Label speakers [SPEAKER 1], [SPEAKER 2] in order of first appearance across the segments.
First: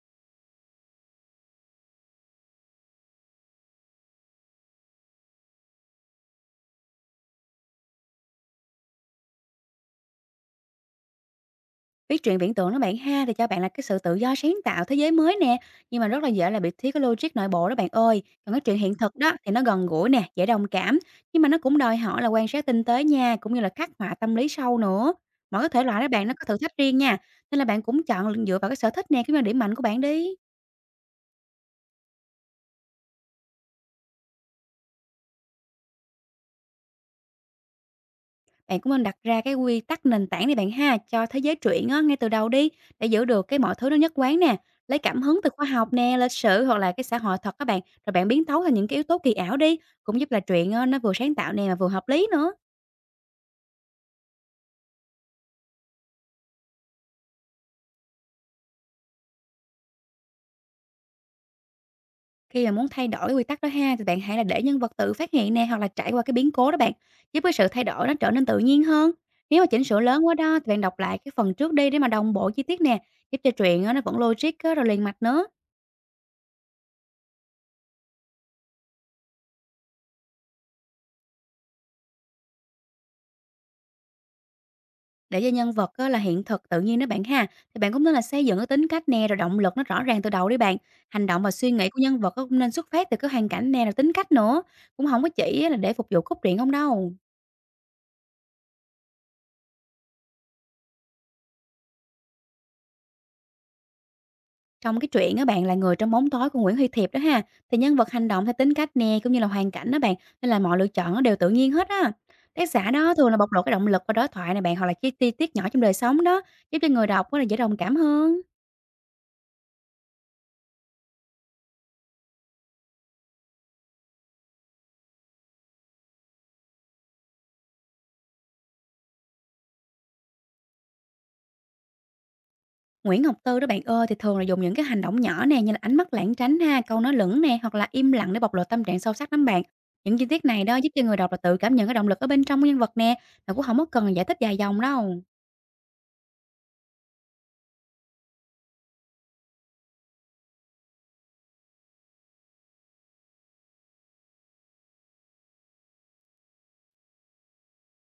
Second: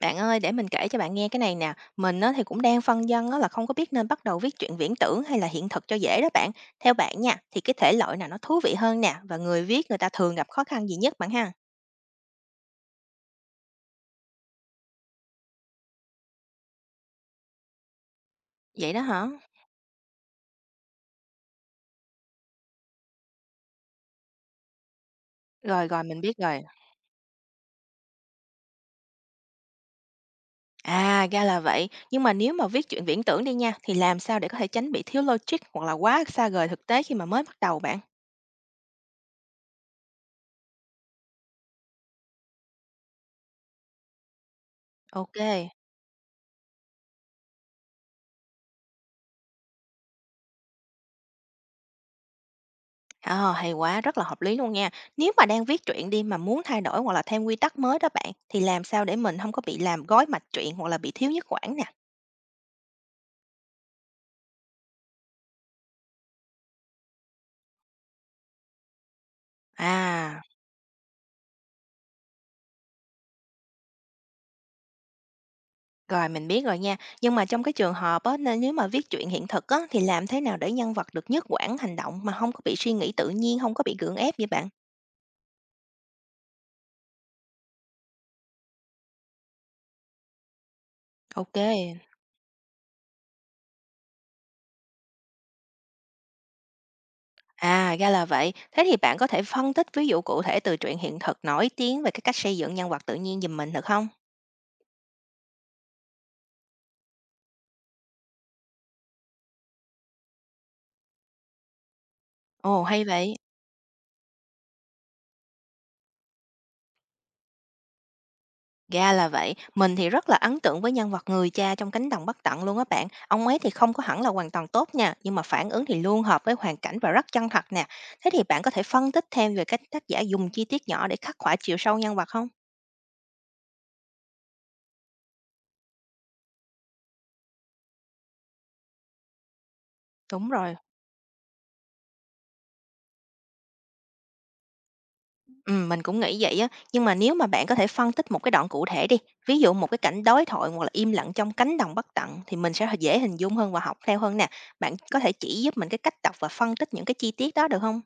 [SPEAKER 1] Bạn ơi, để mình kể cho bạn nghe cái này nè. Mình á, thì cũng đang phân vân á, là không có biết nên bắt đầu viết truyện viễn tưởng hay là hiện thực cho dễ đó bạn. Theo bạn nha, thì cái thể loại nào nó thú vị hơn nè và người viết người ta thường gặp khó khăn gì nhất bạn ha?
[SPEAKER 2] Viết truyện viễn tưởng đó bạn ha, thì cho bạn là cái sự tự do sáng tạo thế giới mới nè, nhưng mà rất là dễ là bị thiếu cái logic nội bộ đó bạn ơi. Còn cái truyện
[SPEAKER 1] Vậy
[SPEAKER 2] hiện
[SPEAKER 1] đó
[SPEAKER 2] thực
[SPEAKER 1] hả?
[SPEAKER 2] đó thì nó gần gũi nè, dễ đồng cảm, nhưng mà nó cũng đòi hỏi là quan sát tinh tế nha, cũng như là khắc họa tâm lý sâu nữa. Mỗi cái thể
[SPEAKER 1] Rồi rồi
[SPEAKER 2] loại đó
[SPEAKER 1] mình
[SPEAKER 2] bạn
[SPEAKER 1] biết
[SPEAKER 2] nó có thử
[SPEAKER 1] rồi.
[SPEAKER 2] thách riêng nha, nên là bạn cũng chọn dựa vào cái sở thích nè, cũng như là điểm mạnh của bạn đi.
[SPEAKER 1] À, ra là vậy. Nhưng mà nếu mà viết truyện viễn tưởng đi nha, thì làm sao để có thể tránh bị thiếu logic hoặc là quá xa rời thực tế khi mà mới bắt đầu bạn?
[SPEAKER 2] Bạn cũng nên đặt ra cái quy tắc nền tảng đi bạn ha, cho thế giới truyện á, ngay từ đầu đi, để giữ được cái mọi thứ nó nhất quán nè. Lấy cảm
[SPEAKER 1] Ok.
[SPEAKER 2] hứng từ khoa học nè, lịch sử hoặc là cái xã hội thật các bạn, rồi bạn biến tấu thành những cái yếu tố kỳ ảo đi, cũng giúp là truyện á, nó vừa sáng tạo nè mà vừa hợp lý nữa.
[SPEAKER 1] Ờ, hay quá, rất là hợp lý luôn nha. Nếu mà đang viết truyện đi mà muốn thay đổi hoặc là thêm quy tắc mới đó bạn, thì làm sao để mình không có bị làm gói mạch truyện hoặc là bị thiếu nhất quản nè?
[SPEAKER 2] Khi mà muốn thay đổi quy tắc đó ha, thì bạn hãy là để nhân vật tự phát hiện nè, hoặc là trải qua cái biến cố đó bạn, giúp cái sự thay đổi nó trở nên tự nhiên hơn. Nếu mà chỉnh sửa lớn quá
[SPEAKER 1] À,
[SPEAKER 2] đó, thì bạn đọc lại cái phần trước đi để mà đồng bộ chi tiết nè, giúp cho truyện á, nó vẫn logic á, rồi liền mạch nữa.
[SPEAKER 1] rồi mình biết rồi nha. Nhưng mà trong cái trường hợp á, nên nếu mà viết truyện hiện thực á, thì làm thế nào để nhân vật được nhất quản hành động mà không có bị suy nghĩ tự nhiên, không có bị gượng ép vậy bạn?
[SPEAKER 2] Để cho nhân vật á là hiện thực tự nhiên đó bạn ha, thì bạn cũng nên là xây dựng cái tính cách nè, rồi động lực nó rõ ràng từ đầu đi bạn. Hành động và suy nghĩ của
[SPEAKER 1] OK.
[SPEAKER 2] nhân vật á cũng nên xuất phát từ cái hoàn cảnh nè, rồi tính cách nữa. Cũng không có chỉ á là để phục vụ cốt truyện không đâu.
[SPEAKER 1] À, ra là vậy. Thế thì bạn có thể phân tích ví dụ cụ thể từ truyện hiện thực nổi tiếng về cái cách xây dựng nhân vật tự nhiên giùm mình được không?
[SPEAKER 2] Trong cái chuyện á bạn là người trong bóng tối của Nguyễn Huy Thiệp đó ha, thì nhân vật hành động theo tính cách nè, cũng như là hoàn cảnh đó bạn, nên là mọi lựa chọn nó đều tự nhiên hết á. Tác
[SPEAKER 1] Ồ,
[SPEAKER 2] giả
[SPEAKER 1] hay
[SPEAKER 2] đó thường
[SPEAKER 1] vậy.
[SPEAKER 2] là bộc lộ cái động lực qua đối thoại này bạn, hoặc là cái chi tiết nhỏ trong đời sống đó, giúp cho người đọc á là dễ đồng cảm hơn.
[SPEAKER 1] Ra là vậy, mình thì rất là ấn tượng với nhân vật người cha trong Cánh đồng bất tận luôn á bạn. Ông ấy thì không có hẳn là hoàn toàn tốt nha, nhưng mà phản ứng thì luôn hợp với hoàn cảnh và rất chân thật nè. Thế thì bạn có thể phân tích thêm về cách tác giả dùng chi tiết nhỏ để khắc họa chiều sâu nhân vật không?
[SPEAKER 2] Nguyễn Ngọc Tư đó bạn ơi, thì thường là dùng những cái hành động nhỏ nè, như là ánh mắt lảng tránh ha, câu nói lửng nè, hoặc là im lặng để bộc lộ tâm trạng sâu sắc lắm bạn. Những chi tiết
[SPEAKER 1] Đúng
[SPEAKER 2] này
[SPEAKER 1] rồi.
[SPEAKER 2] đó giúp cho người đọc là tự cảm nhận cái động lực ở bên trong của nhân vật nè, mà cũng không có cần giải thích dài dòng đâu.
[SPEAKER 1] Ừ, mình cũng nghĩ vậy á, nhưng mà nếu mà bạn có thể phân tích một cái đoạn cụ thể đi, ví dụ một cái cảnh đối thoại hoặc là im lặng trong Cánh đồng bất tận thì mình sẽ dễ hình dung hơn và học theo hơn nè. Bạn có thể chỉ giúp mình cái cách đọc và phân tích những cái chi tiết đó được không?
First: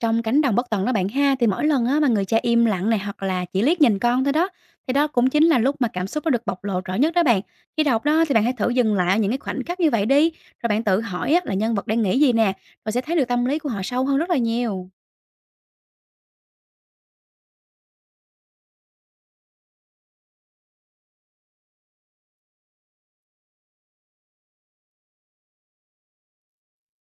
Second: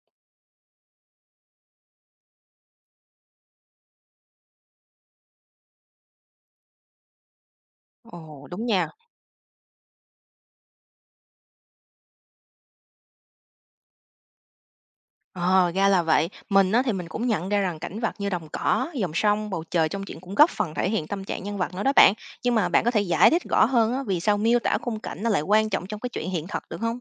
[SPEAKER 2] Trong Cánh đồng bất tận đó bạn ha, thì mỗi lần á, mà người cha im lặng này hoặc là chỉ liếc nhìn con thôi đó, thì đó cũng chính là lúc mà cảm xúc nó được bộc lộ rõ nhất đó bạn. Khi đọc đó thì bạn
[SPEAKER 1] Ồ,
[SPEAKER 2] hãy
[SPEAKER 1] đúng
[SPEAKER 2] thử
[SPEAKER 1] nha.
[SPEAKER 2] dừng lại ở những cái khoảnh khắc như vậy đi, rồi bạn tự hỏi á, là nhân vật đang nghĩ gì nè, rồi sẽ thấy được tâm lý của họ sâu hơn rất là nhiều.
[SPEAKER 1] Ờ, ra là vậy. Mình á, thì mình cũng nhận ra rằng cảnh vật như đồng cỏ, dòng sông, bầu trời trong truyện cũng góp phần thể hiện tâm trạng nhân vật nữa đó bạn. Nhưng mà bạn có thể giải thích rõ hơn á, vì sao miêu tả khung cảnh nó lại quan trọng trong cái chuyện hiện thực được không?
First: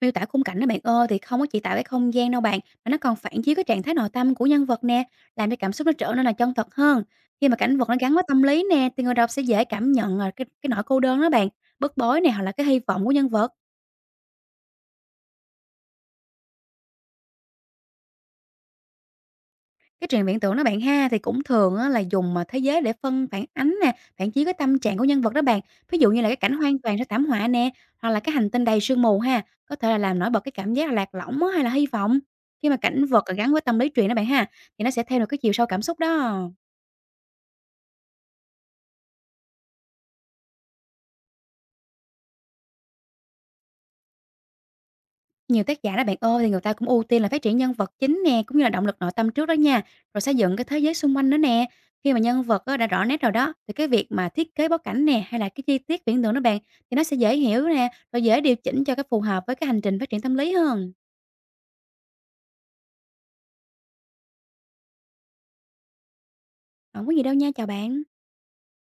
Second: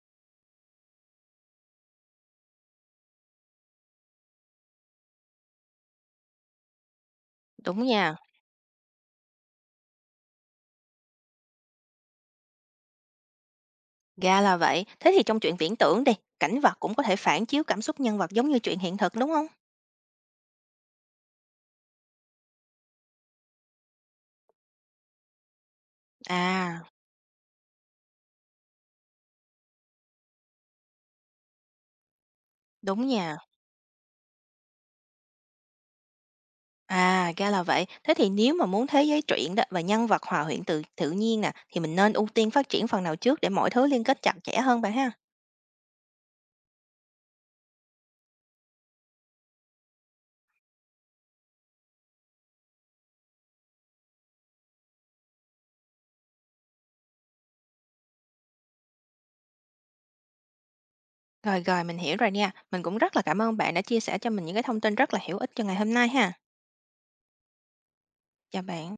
[SPEAKER 2] Miêu tả khung cảnh đó bạn ơi, thì không có chỉ tạo cái không gian đâu bạn, mà nó còn phản chiếu cái trạng thái nội tâm của nhân vật nè, làm cho cảm xúc nó trở nên là chân thật hơn. Khi mà cảnh
[SPEAKER 1] Đúng
[SPEAKER 2] vật nó
[SPEAKER 1] nha,
[SPEAKER 2] gắn với tâm lý nè, thì người đọc sẽ dễ cảm nhận là cái nỗi cô đơn đó bạn, bức bối nè, hoặc là cái hy vọng của nhân vật.
[SPEAKER 1] ra là vậy. Thế thì trong truyện viễn tưởng đi, cảnh vật cũng có thể phản chiếu cảm xúc nhân vật giống như chuyện hiện thực đúng không?
[SPEAKER 2] Cái truyện viễn tưởng đó bạn ha, thì cũng thường á là dùng, mà thế giới để phân phản ánh nè, phản chiếu cái tâm trạng của nhân vật đó bạn. Ví dụ như là cái cảnh hoang
[SPEAKER 1] À,
[SPEAKER 2] toàn sau thảm họa nè, hoặc là cái hành tinh đầy sương mù ha, có thể là làm nổi bật cái cảm giác là lạc lõng á, hay là hy vọng. Khi mà cảnh
[SPEAKER 1] đúng
[SPEAKER 2] vật,
[SPEAKER 1] nha.
[SPEAKER 2] gắn với tâm lý truyện đó bạn ha, thì nó sẽ theo được cái chiều sâu cảm xúc đó.
[SPEAKER 1] À, ra là vậy. Thế thì nếu mà muốn thế giới truyện đó và nhân vật hòa quyện từ tự nhiên nè, thì mình nên ưu tiên phát triển phần nào trước để mọi thứ liên kết chặt chẽ hơn bạn ha?
[SPEAKER 2] Nhiều tác giả đó bạn ơi, thì người ta cũng ưu tiên là phát triển nhân vật chính nè, cũng như là động lực nội tâm trước đó nha, rồi xây dựng cái thế giới xung quanh nữa nè. Khi mà nhân vật á, đã rõ nét rồi đó, thì cái việc mà thiết kế bối cảnh nè, hay là cái chi tiết viễn tưởng đó bạn, thì nó sẽ dễ hiểu nè, rồi dễ điều chỉnh cho cái phù hợp với cái hành trình phát triển tâm lý hơn.
[SPEAKER 1] Rồi, rồi, mình hiểu rồi nha. Mình cũng rất là cảm ơn bạn đã chia sẻ cho mình những cái thông tin rất là hữu ích cho ngày hôm nay ha.
[SPEAKER 2] Không có gì đâu nha, chào bạn.
[SPEAKER 1] Chào bạn.